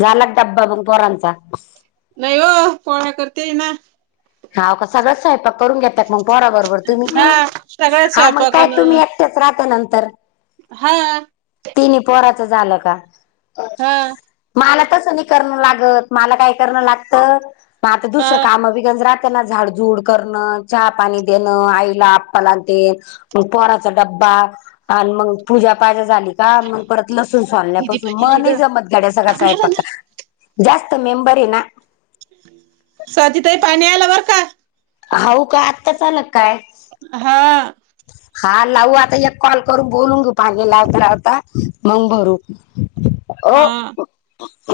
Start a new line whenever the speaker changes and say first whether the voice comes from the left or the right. left: झाला क डब्बा बघून पोरांचा.
right: नाही हो पोळा्या, करते ये ना.
left: हाव का सगळं स्वयंपाक करून घेतात मग पोरा बरोबर तुम्ही
right: हा सगळ्याच
left: हा मग काय
right: स्वयंपाकान
left: तुम्ही च राात नंतर.
right: हा.
left: तिन् पोराचं झालं का?
right: हा.
left: मला तसं नाही करणं लागत मला काय करण लागतं म आता
right: हा
left: दुसरं काम बि गज राह. त्यांना झाडझूड करणं चहा पाणी देणं आईला आप्पाला देन. मग पोराचा डब्बा आणि मग पूजापाजा झाली काय मग परत लसून सोलण्यापासून मला नाही जमत गड्या सगळा स्वयंपाक. जास्त मेंबर आहे ना.
right: स्वाती ताई पाणी आलं बर का.
left: हऊ का. आत्ता च आलं काय?
right: हा.
left: हा लावू आता. एक कॉल करून बोलून घेऊ पाणी लावता लावता मग भरू. ओ
right: हा
left: [inaudible]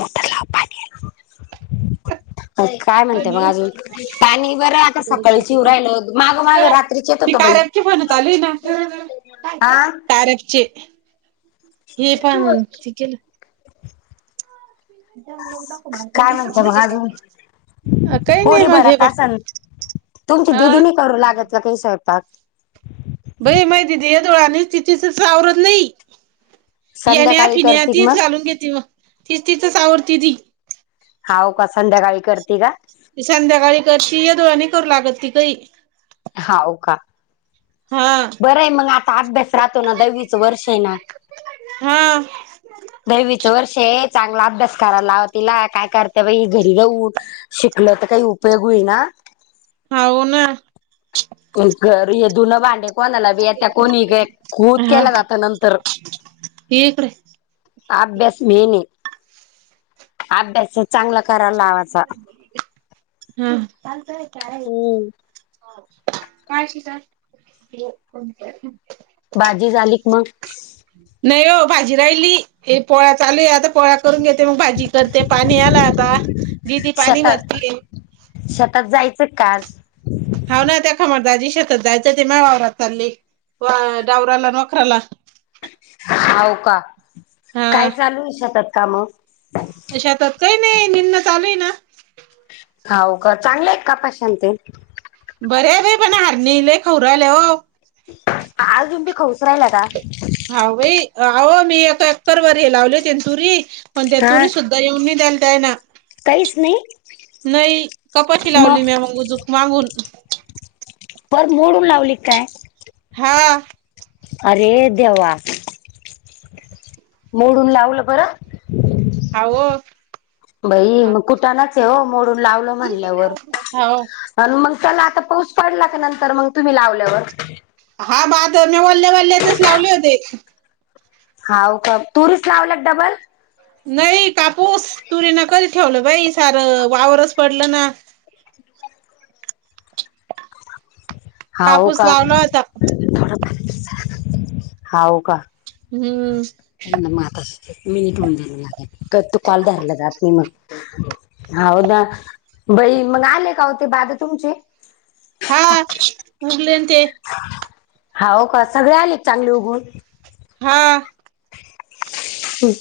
left: काय
right: पाणी
left: म्हणतेयमग
right: आलं
left: अजून? काय नाही बरं आहेआता सकाळीच येऊ राहिलं. माग माग रात्रीचे येत होतं बाई.
right: [inaudible] आले ना.
left: हा
right: तारकचे हे पण त
left: काय म्हणते
right: काही
left: मग अजून
right: नाही मग हे
left: तुमच्या
right: हा
left: दिदी नाही करू लागत का काही स्वयंपाक?
right: भई माहि दिदी यंधळा [inaudible] तिथेच आवरत नाही. येण्या
left: संध्याकाळी
right: फिण्या
left: करतील
right: तीच
left: मग
right: घालून घेते मग. तिचं तिचंच आवरती ती.
left: हाऊ का? संध्याकाळी करते का?
right: संध्याकाळी करती. येधुळा करू लागत ती काही.
left: हाऊ का?
right: हा
left: बरं आहे मग आता अभ्यास राहतो ना. दहावीचं वर्ष आहे ना.
right: हा.
left: दहावीचं वर्ष आहे. चांगला अभ्यास करायला लावा तिला काय करत्या बाई घरी राहून. शिकलं तर काही उपयोग होईन.
right: हाऊ ना.
left: घर हे धुणं भांडे कोणालाही बी येतं. कोणीही [unintelligible]
right: हा
left: केलं जातं नंतर.
right: ये इकडे
left: अभ्यास मेन आहे. अभ्यास चांगला करायला लावा.
right: हम्म.
left: हम्म.
right: काय श तर.
left: भाजी झाली क मग.
right: नाही हो भाजी राहिली. ए पोळ्या चालूय आहे आता पोळ्या करून घेते मग भाजी करते. पाणी आला आता. दिदी पाणी
left: शेतात
right: भरतिये.
left: शेतात जायचं का आज?
right: हो ना त्या खमरदााजी शेतात जायचं ते माह्या वावरात चालले. व डावराला नोखराला.
left: हो का
right: हा
left: काय चालू आहे शेतात काम.
right: शेतात काही नाही निंदण चालू आहे ना.
left: होऊ का चांगलं आहे का कपाशा आणि ते?
right: बरं आहे बाई पण हरणी लय खाऊ राहिल्या हो.
left: अजून बी खाऊच राहिल्या का?
right: हा भाई अहो मी एक एकरभर हे लावले होत्या ना तुरी. पण त्या
left: हा
right: तुरी सुद्धा येऊ नाही द्यायल त्यायनं
left: काहीच नाही
right: नाही मग कपाशी
left: मग
right: लावली मी उजुक. मागून.
left: बर मोडून लावली काय?
right: हा.
left: अरे देवा. मोडून लावलं बर,
right: हाव
left: बाई मग कुठ [unintelligible] लाच ये हो, मोडून लावलं म्हणल्यावर
right: हाव
left: आणि मग त्याला, आता पाऊस पडला का नंतर मग तुम्ही लावल्यावर
right: हा [unintelligible] मी वल्ल्या-वल्ल्यातच लावले होते.
left: हाव का? तुरीच लावलं डबल
right: नाही कापूस, तुरी न कधी ठेवलं बाई, सारं वावरच पडलं ना
left: हाव
right: कापूस
left: का?
right: लावला होता
left: [unintelligible] हाव का?
right: हम्म
left: [unintelligible] [inaudible] कॉल धरला जात नाही म्हण हाव ना, बाई, मग आले का हो ते बाध तुमचे?
right: हा, उरलेन ते
left: हाव का? सगळे आलेत चांगले उघवून
right: हा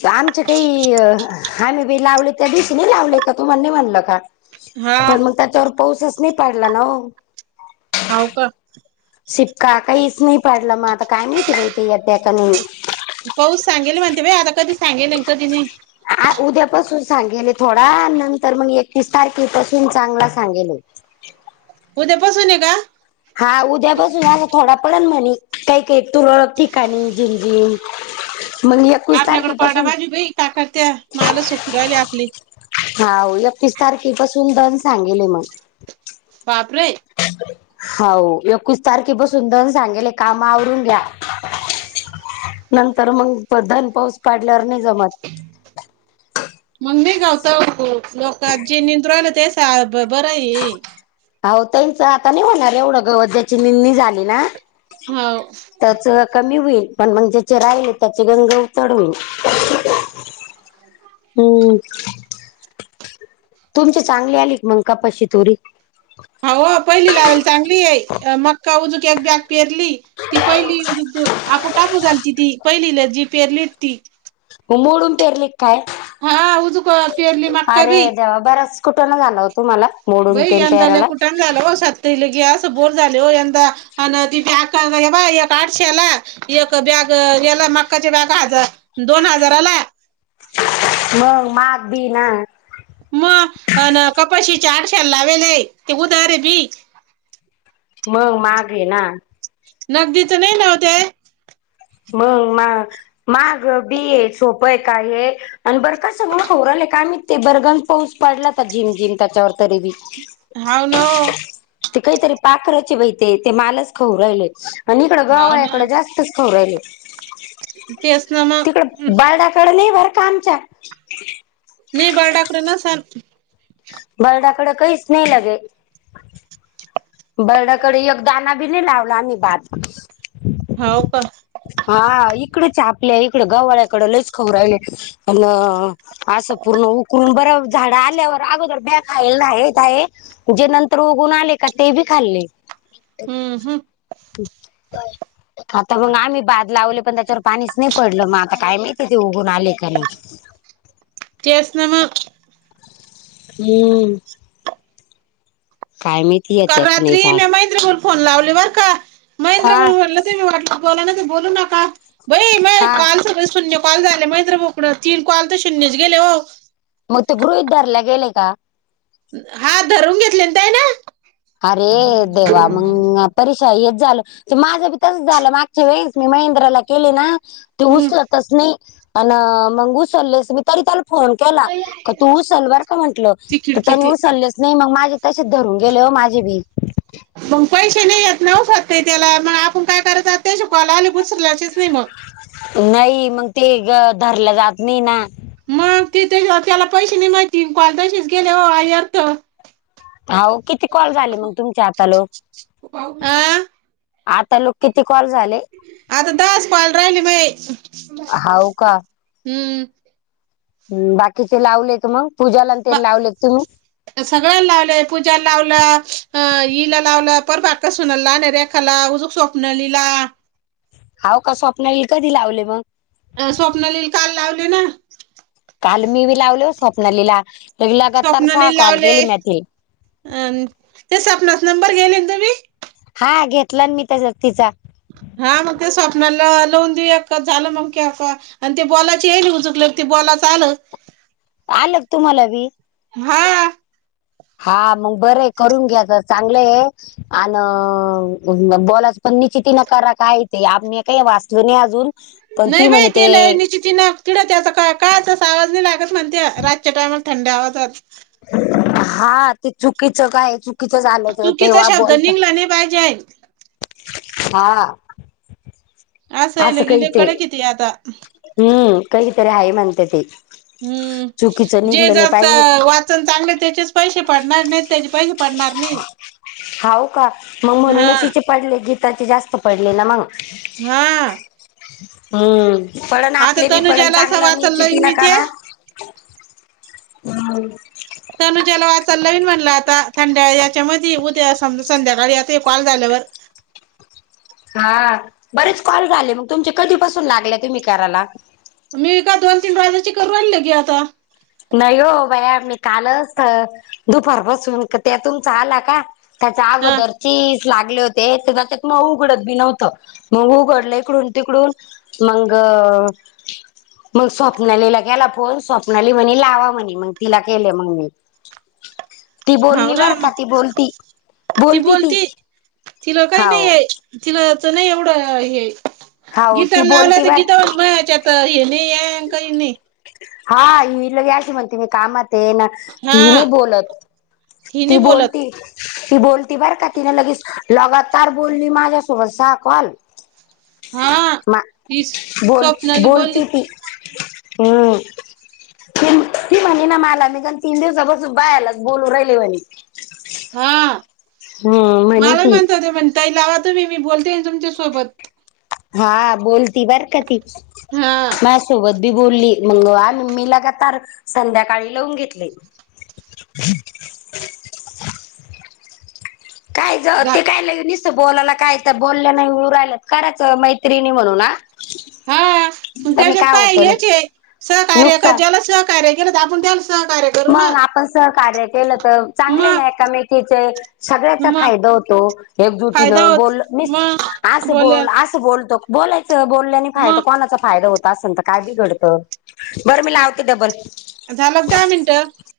left: आमच काही, आम्ही बी लावले, त्या दिवशी नाही लावले का, तुम्हा नाही म्हणलं का?
right: हा
left: पण मग त्याच्यावर पाऊसच नाही पाडला ना ओ
right: हाव का?
left: शिपका काहीच नाही पाडला, मग आता काय माहिती ते येतेय का नाही?
right: पाऊस सांगेल म्हणते बाई आता कधी सांगेल तर [unintelligible]
left: आ उद्यापासून सांगेले थोडा, नंतर मग एकवीस तारखेपासून चांगला सांगेले.
right: उद्यापासून ए का?
left: हा, उद्या पासून असं थोडा पडल म्हणे, काही काही तुरळक ठिकाणी झिंग-जिंग म्हण [unintelligible]
right: आपल्याकड पडायला पाहिजे बाई का, करत्या माल सपूर राहिले आपले
left: हा एकतीस तारखेपासून दन सांगेले मग
right: बापरे
left: हाव, एकवीस तारखे बसून दन सांगेले, काम आवरून घ्या.
right: [unintelligible] [inaudible]
left: नंतर मग धन पाऊस पाडल्यावर नाही जमत
right: मग नाही [unintelligible] बरं आहे हे.
left: हो, तच आता नाही होणार एवढं गवत, ज्याची निंदणी झाली ना?
right: हो.
left: त्याच कमी होईल, पण मग ज्याचे राहिले त्याचे गंग उ चड हम्म तुमची चांगली आली क मंग कपाशी तोरी?
right: हाव पहिली लावलेली चांगली आहे, [unintelligible] पेरली. ती पहिली आपू टाकू झालती ती, पहिली जी पेरली ती.
left: मोडून पेरले क काय?
right: हा उजूक पेरली मक्का
left: अरे
right: बी
left: देवा बरंच कुठना झाला हो तुम्हाला? मोडून
right: बई
left: तेन
right: यंदा लय
left: पेरायला
right: कुटाना झालं व सात [unintelligible] असं बोर, झाले हो यंदा [unintelligible] एक आठशेला एक बॅग गला मक्काचे बॅग हजार दोन हजाराला
left: मग माप बी ना
right: मग कपाशी चारशेर लावेलय ते उद रे भी
left: मग मागे ना
right: [unintelligible] नाही नव्हते
left: मंग ना माग बी आहे सोपंय का हे. आणि बरं का सगळं होरलंय काय म ते बरगण पाऊस पडला तर झिम जिम त्याच्यावर. तरी बी.
right: हाव ना ओ
left: ते काहीतरी पाखराचे बहि ते ते मालच खाऊ राहिले आणि इकड
right: हाव ना
left: गववाळ्याकडे जास्तच. खाऊन राहिले
right: तेच ना
left: तिकड
right: मग
left: बर्डडकडे नाही बर का आमच्या.
right: नाही बरडाकडे नसाल.
left: बर्डाकड काहीच नाही लगे. बर्ड्याकडे एकदाना बी नाही लावला भातस.
right: हो का.
left: हा इकडच आपल्या इकड गववाळ्याकडें लईच खव राहिले आन. असं पूर्ण उकलून बरं झाड आल्यावर अगोदर ब्या खायला आहे काय. जे नंतर उघून आले का. ते बी खाल्ले.
right: हम्म हम्म
left: आता मग आम्ही बाद लावले पण त्याच्यावर पाणीच नाही पडलं मग आता काय माहिती ते उघून आले का नाही.
right: तेच ना मग.
left: हम्म. काय मीती.
right: काल रात्री मे महहेंद्र ब ''--'' फोन लावलीवर का महेंद्र
left: हा
right: म्हटलं ते मी वाटलं बोला ना ते बोलू नका. बई माय
left: हा
right: काल सगळे शून्य कॉल झाले मैत्र बोकड तीन कॉल तर शून्यच गेले हो.
left: मग ते गृहीत धरले गेले का.
right: हा धरून घेतलेनंतय ना.
left: अरे देवा मंग आप ''--'' पररीशा हेच झालं तर माझं बी तसं झालं मागच्या वेळेस मी महेंद्राला केले ना. ते
right: हम्म
left: उचलतच नाही पण मग उचललेस मी तरी. फोन केला का तू उचल बर का म्हंटलं
right: ती
left: तर
right: खिडकी
left: त्यानी
right: ती
left: उचलले ''--'' नाही मग माझे तसेच धरून गेले हो माझे बी.
right: मग पैसे नाही य नवसात त्याला मग आपण काय करत आ ते श कॉला आले घुसरल असच नाही मग.
left: नाही मग ते ग धरलं जात नाही ना.
right: मग तिथं त्याला पैसे नाही माहिती कॉल तसेच गेले हो यारत.
left: हव किती कॉल झाले मग तुमच्या आता लो. आता लोक किती कॉल झाले.
right: आता दास कॉल राहिली बाई
left: हाव
right: हम्म.
left: ह बाकीचे लावलेत मग पूजाला ते लावलेत तुम्ही.
right: सगळ्यां लावलंय पूजा लावलं अ इईला लावलं परव अक सून लाणारे. ला उजक स्वप्नलली.
left: हाव का स्वप्नाली ला कधी लावले मग.
right: अ स्वप्नलील काल लावले ना.
left: काल मी बी लावलो स्वप्नली ला लगग तार सहा
right: स्वप्नाली
left: कॉल
right: लावले
left: गेली मतील.
right: अ ते स्पनाचा नंबर गेले तुम्ही.
left: हा घेतला मी त्याचा.
right: हा मग ते स्वप्नाला लावून देऊया का झालं मग की आता. आणि ते बॉलाची येल उजुकलं ते बॉलाच आलं.
left: आलग तुम्हाला बी.
right: हा.
left: हा मग बरं करून घ्या तर चांगले आहे अ बॉलाच पण निश्चिती न करा का य ते आ्ही काही वाचल नाही अजून पण ती
right: नाही बाई
left: म्हणे ते
right: तेलाच तिनं कीड त्याचा का काय तसं आवाज नाही लागत म्हणते रातच्या टायमाला थंड आवाजात
left: हा ते चुकीचं काय चुकीचंच झालं तर तेव्हा बोलत
right: पाहिजय
left: हा
right: असं ते आता लई कडक आहे ते आता
left: हम्म काही तरी आहे म्हणत्या ते चुकीचं
right: हम्म जे
left: निघलं
right: ज
left: नाही पाहिजे
right: वा चांगले त्याचेच पैसे पडणार नाही त्याचे पैसे पडणार नाही
left: हाव का मग
right: हा
left: म्हणूनच हिचे पडले गीताचे जास्त पडले ना मग
right: हा
left: हम्म पळण
right: आता
left: आपले बी पळण
right: तनुजाला असं
left: चांगलं नि
right: वाचन
left: किती
right: लाईन
left: न
right: मी ते
left: करा हम
right: तनुज्याला वाचाल लावीन म्हणलं आता थंड्या याच्यामध्ये उद्या संध्याकाळी आता कॉल झाल्यावर
left: हा बरेच कॉल झाले मग तुमचे कधीपासून लागले तुम्ही करायला
right: मी एका दोन तीन वाजाची करून आणलं के आता
left: नाही हो बाया मी कालच दुपार बसून त्यातुमचचा आला का त्याचा
right: हा
left: अगोदर चीज लागले होते ते त्यात मग उघडत बी नव्हतं मग उघडलं इकडून तिकडून मग मग स्वप्नाला गला फ स्वप् म्हणे लावा म्हणे मग तिला केले मग म ती
right: हाव
left: बोलली
right: ना
left: बरं का
right: मग
left: ती बोलती बोलती ती हा ओ
right: तिला तर नाही एवढं हे
left: हाव
right: गीता
left: ती
right: लावलं
left: बोलती
right: तर
left: बर
right: गीतावर भयाच्यात तर येणे या अ काय नाही
left: हा इल याची म्हणती मी कामात ये ना ती
right: हा
left: नाही बोलत ती
right: नाही बोलत
left: बोलती ती बोलती बर का तिन लगेच लगातार बोलली माझ्यासोबसा कॉल
right: हा
left: म
right: ती
left: बोल
right: स्वप्नाली बोलली
left: बोलती ती हम् ती ती म्हणे ना मला मी कारण तीन दिवसापासून बा आला बोलू राहिले म्ह
right: हा
left: हम्म म्हणे
right: मलाही
left: ती
right: म्हणत ते म्हण तई लावा तो मी मी बोलते तुमच्या सोबत
left: हा बोलती बरक ती
right: हा
left: मा सोबत बी बोलली मंग ममी लग तार संध्याकाळी लावून घेतले काय
right: झा-
left: ते काय लगे बोलायला काय तर बोलल्या नाही उऊर राहिल्या करायच मैत्रिणी म्हणून ह
right: हा प त्याच्यात काय हच आहे सहकार्य क
left: नुकसान
right: जला सहकार्य ग आपण त्या स
left: मग आपण सहकार्य केलं तर चांगले
right: मग
left: नाहीयका मेकीेचे सगळ्याचा
right: मग
left: फायदा होतो
right: फायदा
left: एकजुटीनं
right: होत
left: बोल मी
right: मग
left: असं
right: बोलेल
left: बोल असं बोलतो बोलायचं बोलल्याने फायदा
right: मग
left: कोणाचा फायदा होता असेल तर काय बि घडत बरं मी लावते डबल
right: झालं दहा मिनटं